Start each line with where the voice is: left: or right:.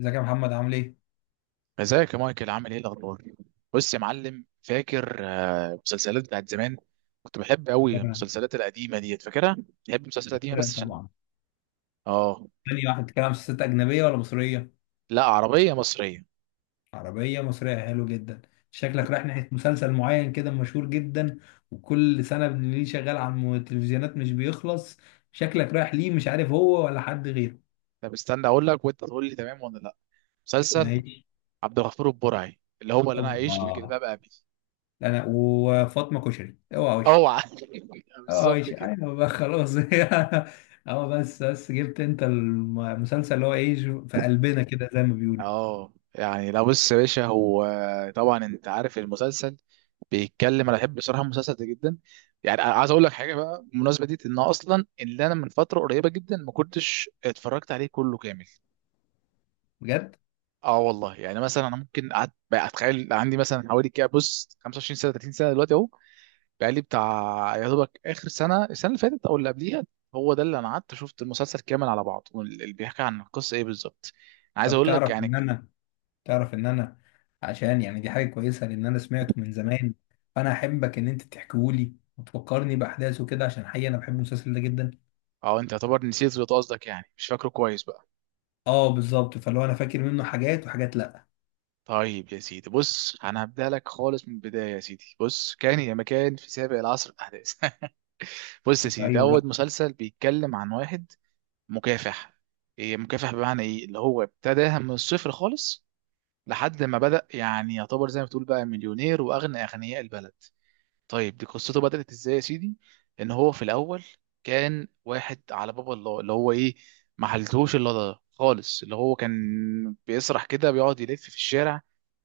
left: ازيك يا محمد عامل ايه؟
right: ازيك يا مايكل عامل ايه الاخبار. بص يا معلم، فاكر مسلسلات بتاعت زمان؟ كنت بحب قوي
left: كده.
right: المسلسلات القديمه ديت، فاكرها؟ بحب المسلسلات القديمه
left: كده
right: بس عشان
left: طبعا.
right: اه.
left: تاني واحد بتتكلم عن مسلسلات أجنبية ولا مصرية؟
right: لا، عربيه مصريه.
left: عربية مصرية، حلو جدا. شكلك رايح ناحية مسلسل معين كده مشهور جدا، وكل سنة ليه شغال على التلفزيونات مش بيخلص. شكلك رايح ليه، مش عارف هو ولا حد غيره.
right: طب استنى اقول لك وانت تقول لي تمام ولا لا. مسلسل
left: ماشي.
right: عبد الغفور البرعي، اللي هو اللي انا
left: اوبا.
right: عايش في جلباب ابي.
left: انا وفاطمة كشري اوعى وشك.
right: اوعى.
left: اوعى
right: بالظبط
left: وشك،
right: كده.
left: ايوه بقى خلاص. اه، بس جبت انت المسلسل اللي هو ايه، في قلبنا كده زي ما بيقولوا.
right: اه يعني، لا بص يا باشا، هو طبعا انت عارف المسلسل، بيتكلم. انا بحب بصراحه المسلسل ده جدا، يعني. أنا عايز اقول لك حاجه بقى بالمناسبه دي، ان اصلا اللي انا من فتره قريبه جدا ما كنتش اتفرجت عليه كله كامل.
left: بجد؟
right: اه والله، يعني مثلا انا ممكن قعدت بقى اتخيل عندي مثلا حوالي كده، بص، 25 سنه، 30 سنه دلوقتي اهو، بقى لي بتاع يا دوبك اخر سنه، السنه اللي فاتت او اللي قبليها، هو ده اللي انا قعدت شفت المسلسل كامل على بعض، واللي بيحكي عن القصه ايه بالظبط، عايز
left: طب
right: اقول لك
left: تعرف
right: يعني.
left: ان انا تعرف ان انا عشان يعني دي حاجه كويسه لان انا سمعته من زمان، فانا احبك ان انت تحكيهولي وتفكرني باحداثه كده، عشان حقيقه انا بحب المسلسل ده جدا.
right: اه انت يعتبر نسيت، اللي قصدك يعني مش فاكره كويس بقى.
left: اه بالظبط، فلو انا فاكر منه حاجات وحاجات، لا.
right: طيب يا سيدي، بص، انا هبدأ لك خالص من البداية. يا سيدي بص، كان يا مكان في سابق العصر الاحداث. بص يا سيدي، ده
left: ايوه بقى.
right: اول مسلسل بيتكلم عن واحد مكافح. إيه مكافح بمعنى ايه؟ اللي هو ابتداها من الصفر خالص، لحد ما بدأ يعني يعتبر زي ما تقول بقى مليونير واغنى اغنياء البلد. طيب دي قصته بدأت ازاي يا سيدي؟ ان هو في الاول كان واحد على باب الله، اللي هو ايه، ما حلتهوش الا ده خالص. اللي هو كان بيسرح كده، بيقعد يلف في الشارع،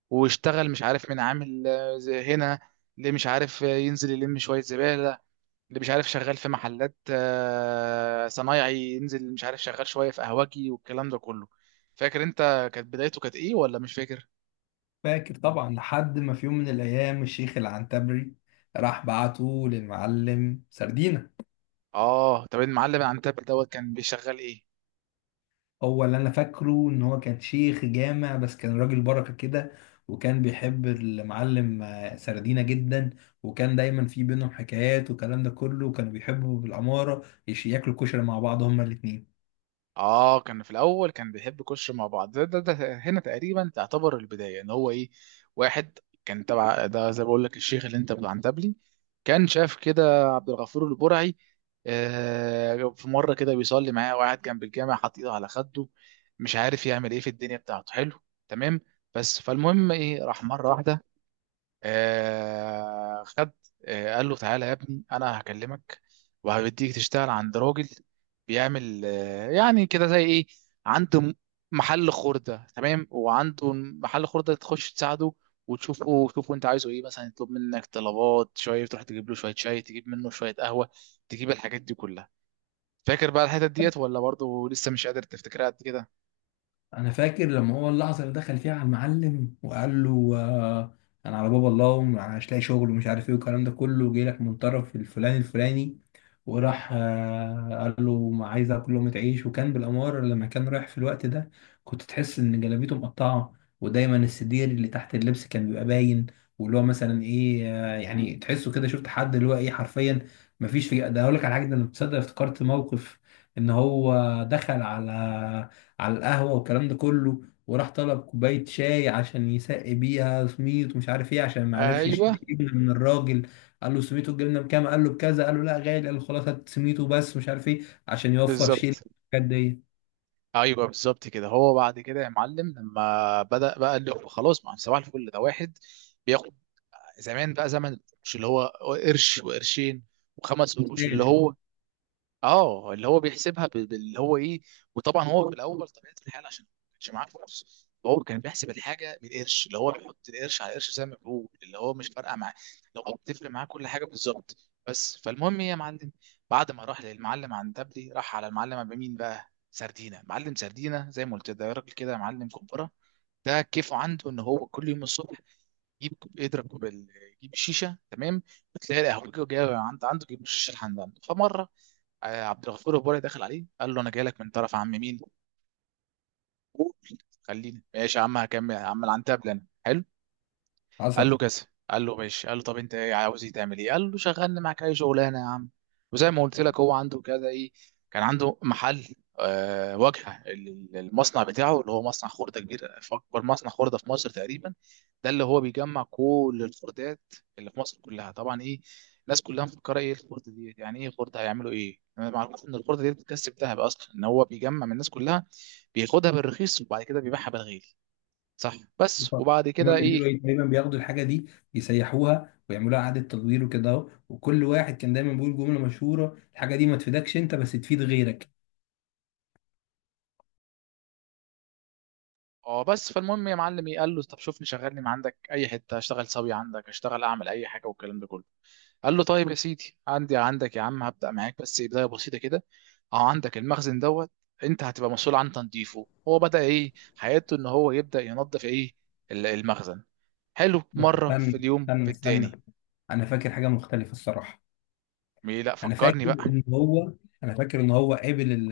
right: واشتغل مش عارف مين، عامل زي هنا، اللي مش عارف ينزل يلم شوية زبالة، اللي مش عارف شغال في محلات صنايعي، ينزل مش عارف شغال شوية في قهوجي والكلام ده كله. فاكر انت كانت بدايته كانت ايه ولا مش فاكر؟
left: فاكر طبعا، لحد ما في يوم من الايام الشيخ العنتبري راح بعته للمعلم سردينة.
right: اه طب المعلم عن تاب دوت كان بيشغل ايه؟
left: هو اللي انا فاكره ان هو كان شيخ جامع، بس كان راجل بركه كده، وكان بيحب المعلم سردينه جدا، وكان دايما في بينهم حكايات والكلام ده كله، وكانوا بيحبوا بالعماره ياكلوا كشري مع بعض هما الاتنين.
right: اه كان في الاول كان بيحب يخش مع بعض، ده هنا تقريبا تعتبر البدايه، ان هو ايه، واحد كان تبع ده زي ما بقول لك الشيخ اللي انت بتاع عنتبلي. كان شاف كده عبد الغفور البرعي، آه، في مره كده بيصلي معاه وقاعد جنب الجامع حاطط ايده على خده، مش عارف يعمل ايه في الدنيا بتاعته، حلو، تمام. بس فالمهم ايه، راح مره واحده آه خد، آه قال له تعالى يا ابني انا هكلمك وهبديك تشتغل عند راجل بيعمل آه يعني كده زي ايه، عنده محل خردة، تمام، وعنده محل خردة تخش تساعده وتشوفه، تشوفه انت عايزه ايه، مثلا يطلب منك طلبات شوية، تروح تجيب له شوية شاي، تجيب منه شوية قهوة، تجيب الحاجات دي كلها. فاكر بقى الحتت ديت ولا برضه لسه مش قادر تفتكرها قد كده؟
left: انا فاكر لما هو اللحظه اللي دخل فيها على المعلم وقال له انا على باب الله ومش لاقي شغل ومش عارف ايه والكلام ده كله، جاي لك من طرف الفلاني الفلاني، وراح قال له ما عايز اكل لقمه عيش. وكان بالاماره لما كان رايح في الوقت ده، كنت تحس ان جلابيته مقطعه، ودايما السدير اللي تحت اللبس كان بيبقى باين، واللي هو مثلا ايه، يعني تحسه كده، شفت حد اللي هو ايه حرفيا مفيش. في ده هقول لك على حاجه، ده انا تصدق افتكرت موقف ان هو دخل على القهوة والكلام ده كله، وراح طلب كوباية شاي عشان يسقي بيها سميت ومش عارف ايه، عشان ما عرفش
right: ايوه
left: يشتري جبنة من الراجل. قال له سميته الجبنة بكام، قال له بكذا، قال له لا غالي، قال له خلاص هات سميته بس مش عارف ايه، عشان يوفر شيل
right: بالظبط.
left: الحاجات دي.
right: ايوه بالظبط كده. هو بعد كده يا معلم لما بدأ بقى اللي هو خلاص، ما هو صباح الفل ده واحد بياخد زمان بقى، زمن، مش اللي هو قرش وقرشين وخمس قروش اللي
left: شاغل.
right: هو اه. اللي هو بيحسبها باللي هو ايه. وطبعا هو في الاول طبيعه الحال، عشان ما كانش معاه فلوس، هو كان بيحسب الحاجه بالقرش، اللي هو بيحط القرش على القرش، زي ما بيقول اللي هو مش فارقه معاه، لو هو بتفرق معاه كل حاجه بالظبط. بس فالمهم ايه يا معلم، بعد ما راح للمعلم عندبلي، راح على المعلم عند مين بقى؟ سردينه، معلم سردينه. زي ما قلت، ده راجل كده معلم كبره. ده كيفه عنده ان هو كل يوم الصبح يجيب كوب- يضرب كوب ال- يجيب الشيشه، تمام، وتلاقي القهوجي جاي عند عنده يجيب الشيشه لحد عنده. فمره آه، عبد الغفور البرعي دخل عليه، قال له انا جاي لك من طرف عم مين، قول. خليني ماشي يا عم، هكمل هعمل عن تابل انا، حلو. قال
left: حصل.
right: له كذا، قال له ماشي. قال له طب انت ايه، عاوز ايه، تعمل ايه؟ قال له شغلني معاك اي شغلانه يا عم. وزي ما قلت لك هو عنده كذا ايه، كان عنده محل آه واجهه المصنع بتاعه، اللي هو مصنع خرده كبير، اكبر مصنع خرده في مصر تقريبا. ده اللي هو بيجمع كل الخردات اللي في مصر كلها. طبعا ايه، الناس كلها مفكره ايه الخرده دي، يعني ايه خرده، هيعملوا ايه؟ انا ما اعرفش ان الخرده دي بتكسب ذهب اصلا، ان هو بيجمع من الناس كلها، بياخدها بالرخيص وبعد كده بيبيعها بالغالي. صح، بس وبعد
left: هما
right: كده
left: بيعملوا
right: ايه؟
left: ايه دايما، بياخدوا الحاجة دي يسيحوها ويعملوها إعادة تدوير وكده اهو. وكل واحد كان دايما بيقول جملة مشهورة، الحاجة دي ما تفيدكش انت بس تفيد غيرك.
right: اه بس فالمهم يا معلم إيه، قال له طب شوفني شغلني ما عندك اي حته، اشتغل سوي عندك، اشتغل اعمل اي حاجه، والكلام ده كله. قال له طيب يا سيدي، عندي عندك يا عم، هبدا معاك بس بدايه بسيطه كده، اهو عندك المخزن دوت، انت هتبقى مسؤول عن تنظيفه. هو بدا ايه حياته؟ ان هو يبدا ينظف ايه، المخزن. حلو،
left: بس
right: مره في
left: استنى
right: اليوم
left: استنى
right: في التاني.
left: استنى، انا فاكر حاجة مختلفة الصراحة.
right: مي لا
left: انا
right: فكرني
left: فاكر
right: بقى.
left: ان هو انا فاكر ان هو قابل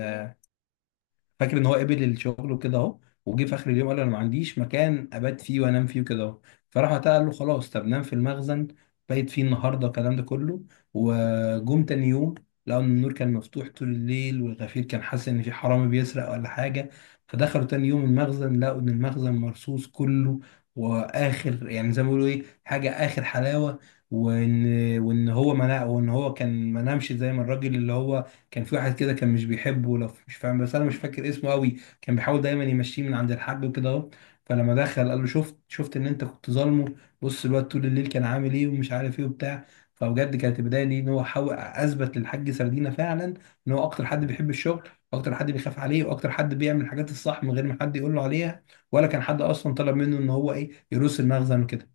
left: فاكر ان هو قبل الشغل وكده اهو، وجه في اخر اليوم قال انا ما عنديش مكان ابات فيه وانام فيه وكده اهو. فراح وقتها قال له خلاص طب نام في المخزن، بقيت فيه النهارده الكلام ده كله. وجم تاني يوم لقوا ان النور كان مفتوح طول الليل، والغفير كان حاسس ان في حرامي بيسرق ولا حاجه، فدخلوا تاني يوم المخزن لقوا ان المخزن مرصوص كله، واخر يعني زي ما بيقولوا ايه حاجه اخر حلاوه. وان وان هو كان ما نامش. زي ما الراجل اللي هو، كان في واحد كده كان مش بيحبه، لو مش فاهم، بس انا مش فاكر اسمه قوي، كان بيحاول دايما يمشيه من عند الحاج وكده اهو. فلما دخل قال له شفت شفت ان انت كنت ظالمه، بص الواد طول الليل كان عامل ايه ومش عارف ايه وبتاع. فبجد كانت البدايه دي ان هو حاول اثبت للحاج سردينه فعلا، ان هو اكتر حد بيحب الشغل، واكتر حد بيخاف عليه، واكتر حد بيعمل الحاجات الصح من غير ما حد يقول له عليها، ولا كان حد اصلا طلب منه ان هو ايه يروس المخزن وكده.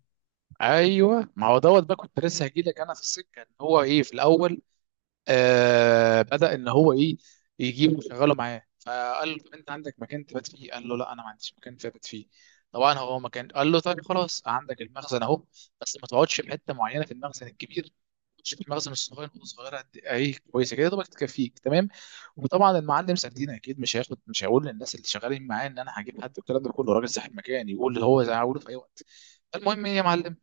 right: ايوه، ما هو دوت بقى كنت لسه هجيلك انا في السكه، إن هو ايه في الاول آه بدأ ان هو ايه، يجيبه يشغله معاه، فقال له طب انت عندك مكان تبات فيه؟ قال له لا انا ما عنديش مكان تبات فيه. طبعا هو مكان، قال له طيب خلاص عندك المخزن اهو، بس ما تقعدش في حته معينه في المخزن الكبير، تقعدش في المخزن الصغير، نقطه صغيره قد ايه كويسه كده، دوبك تكفيك، تمام. وطبعا المعلم سردين اكيد مش هياخد، مش هيقول للناس اللي شغالين معاه ان انا هجيب حد والكلام ده كله، راجل صاحب مكان يقول اللي هو زي هقوله في اي وقت. المهم ايه يا معلم،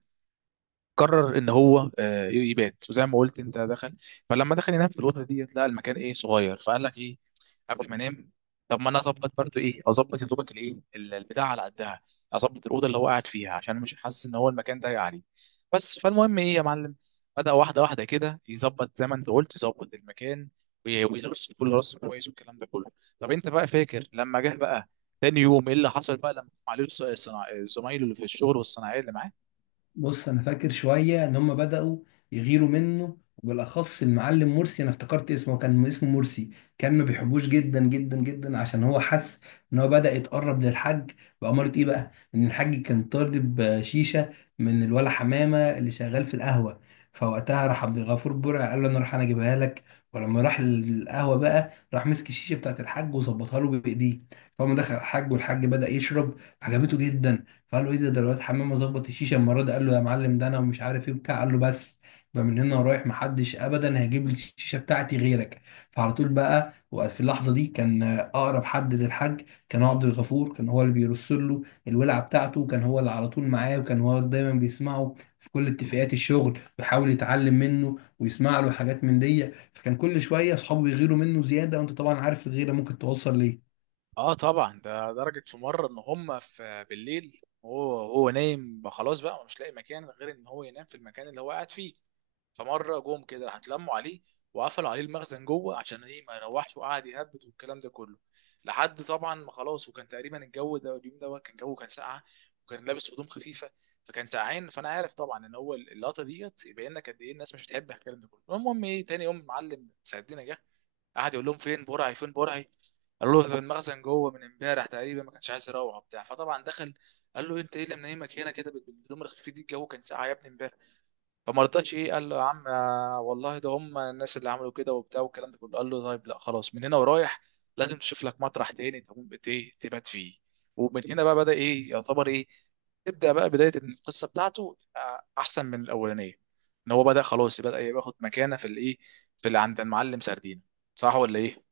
right: قرر ان هو آه، يبات، وزي ما قلت انت دخل. فلما دخل ينام في الاوضه ديت لقى المكان ايه، صغير، فقال لك ايه، قبل ما انام، طب ما انا اظبط برضو ايه، اظبط يا دوبك الايه، البتاع على قدها، اظبط الاوضه اللي هو قاعد فيها عشان مش حاسس ان هو المكان ضايق عليه. بس فالمهم ايه يا معلم، بدا واحده واحده كده يظبط، زي ما انت قلت يظبط المكان، ويرص كل رص كويس والكلام ده كله. طب انت بقى فاكر لما جه بقى تاني يوم ايه اللي حصل، بقى لما قام عليه زمايله اللي في الشغل والصناعيه اللي معاه؟
left: بص انا فاكر شويه ان هم بداوا يغيروا منه، وبالاخص المعلم مرسي، انا افتكرت اسمه كان اسمه مرسي. كان ما بيحبوش جدا جدا جدا، عشان هو حس ان هو بدا يتقرب للحاج. بأمارة ايه بقى، ان الحاج كان طالب شيشه من الولا حمامه اللي شغال في القهوه، فوقتها راح عبد الغفور برع قال له انا راح انا اجيبها لك. ولما راح القهوه بقى راح مسك الشيشه بتاعت الحاج وظبطها له بايديه، فقام دخل الحاج والحاج بدا يشرب، عجبته جدا. فقال له ايه ده الواد حمامه ظبط الشيشه المره دي، قال له يا معلم ده انا ومش عارف ايه وبتاع. قال له بس، يبقى من هنا ورايح محدش ابدا هيجيب لي الشيشه بتاعتي غيرك. فعلى طول بقى، وفي اللحظه دي كان اقرب حد للحاج كان هو عبد الغفور. كان هو اللي بيرسل له الولعه بتاعته، كان هو اللي على طول معاه، وكان هو دايما بيسمعه في كل اتفاقات الشغل، ويحاول يتعلم منه ويسمع له حاجات من دي. فكان كل شويه اصحابه بيغيروا منه زياده، وانت طبعا عارف الغيره ممكن توصل ليه.
right: اه طبعا، ده درجة في مرة ان هم في بالليل، هو نايم بقى خلاص بقى، ومش لاقي مكان غير ان هو ينام في المكان اللي هو قاعد فيه، فمرة جم كده راح اتلموا عليه وقفلوا عليه المخزن جوه، عشان ايه ما يروحش، وقعد يهبد والكلام ده كله لحد طبعا ما خلاص. وكان تقريبا الجو ده اليوم ده كان جو كان ساقعة، وكان لابس هدوم خفيفة فكان ساقعين. فانا عارف طبعا ان هو اللقطة ديت يبين لك قد ايه الناس مش بتحب الكلام ده كله. المهم ايه، تاني يوم معلم سعدنا جه، قعد يقول لهم فين برعي فين برعي، قالوا له في المخزن جوه من امبارح تقريبا ما كانش عايز يروح وبتاع. فطبعا دخل، قال له انت ايه اللي منيمك هنا كده بالهدوم الخفيف دي، الجو كان ساقع يا ابني امبارح. فما رضاش ايه، قال له يا عم آه، والله ده هم الناس اللي عملوا كده وبتاع والكلام ده كله. قال له طيب لا خلاص، من هنا ورايح لازم تشوف لك مطرح تاني تقوم بت- إيه، تبات فيه. ومن هنا بقى بدأ ايه، يعتبر ايه، تبدأ بقى بداية إن القصة بتاعته تبقى أحسن من الأولانية، إن هو بدأ خلاص، بدأ ياخد مكانة في الإيه، في اللي عند المعلم سردين. صح ولا إيه؟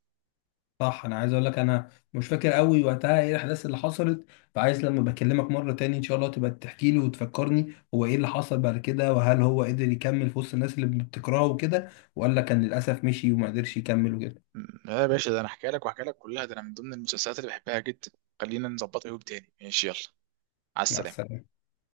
left: صح. انا عايز اقول لك انا مش فاكر قوي وقتها ايه الاحداث اللي حصلت، فعايز لما بكلمك مره تاني ان شاء الله تبقى تحكي لي وتفكرني هو ايه اللي حصل بعد كده، وهل هو قدر يكمل في وسط الناس اللي بتكرهه وكده، ولا كان للاسف مشي وما قدرش يكمل وكده.
right: يا باشا، ده أنا هحكي لك وهحكي لك كلها، ده أنا من ضمن المسلسلات اللي بحبها جدا. خلينا نظبطها يوم تاني، ماشي، يلا، على
left: مع
right: السلامة.
left: السلامه.